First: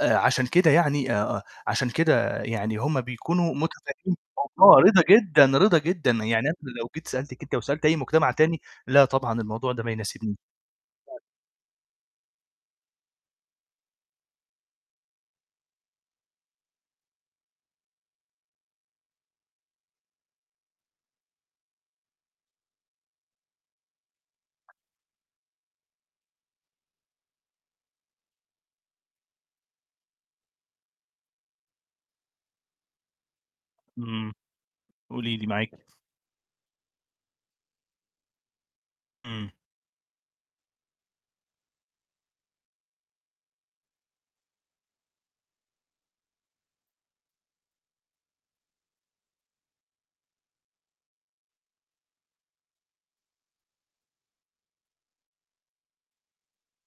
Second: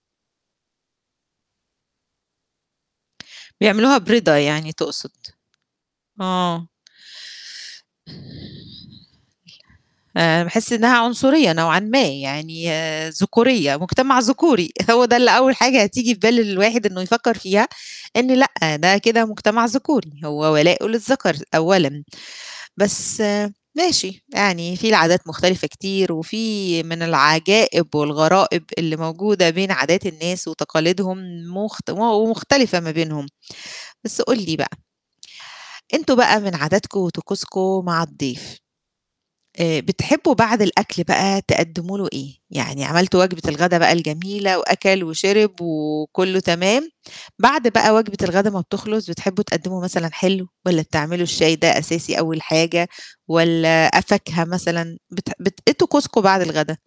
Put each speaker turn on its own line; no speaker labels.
آآ، عشان كده يعني آآ، عشان كده يعني هم بيكونوا
بيعملوها
متفهمين
برِضا يعني
الموضوع رضا
تقصد،
جدًا رضا جدًا يعني
آه.
أنا لو جيت سألتِك أنتِ أو سألت أي مجتمع تاني، لأ طبعًا الموضوع ده ما يناسبني.
آآ، باحس إنها
[unintelligible]
عنصرية نوعًا ما يعني ذكورية، مجتمع ذكوري هو ده اللي أول حاجة تيجي في بالي الواحد إنه يفكّر فيها، إن لأ، ده كده مجتمع ذكوري، هو ولاءُه للذَكَر أولًا، بس ماشي يعني في العادات مختلفة كتير، وفي من العجائب والغرائب اللي موجودة بين عادات الناس وتقاليدهم، مخت ومختلفة ما بينهم، بس
إمم،
قُل لي بقى
قولي لي، معاكِ.
أنتم بقى من عاداتكم وطقوسكم مع الضيف،
امم.
آآ، بتحبّوا بعد الأكل بقى تقدّموا له إيه؟ يعني عملتوا وجبة الغدا بقى الجميلة وأَكَل وشِرِب وكُلّه تمام، بعد بقى وجبة الغدا ما بتخلص، بتحبوا تقدِّموا مثلًا حلو؟ والَّا بتعملوا الشاي ده أساسي أول حاجة والَّا فاكهة مثلًا بت بت إيه طقوسكم بعد الغدا؟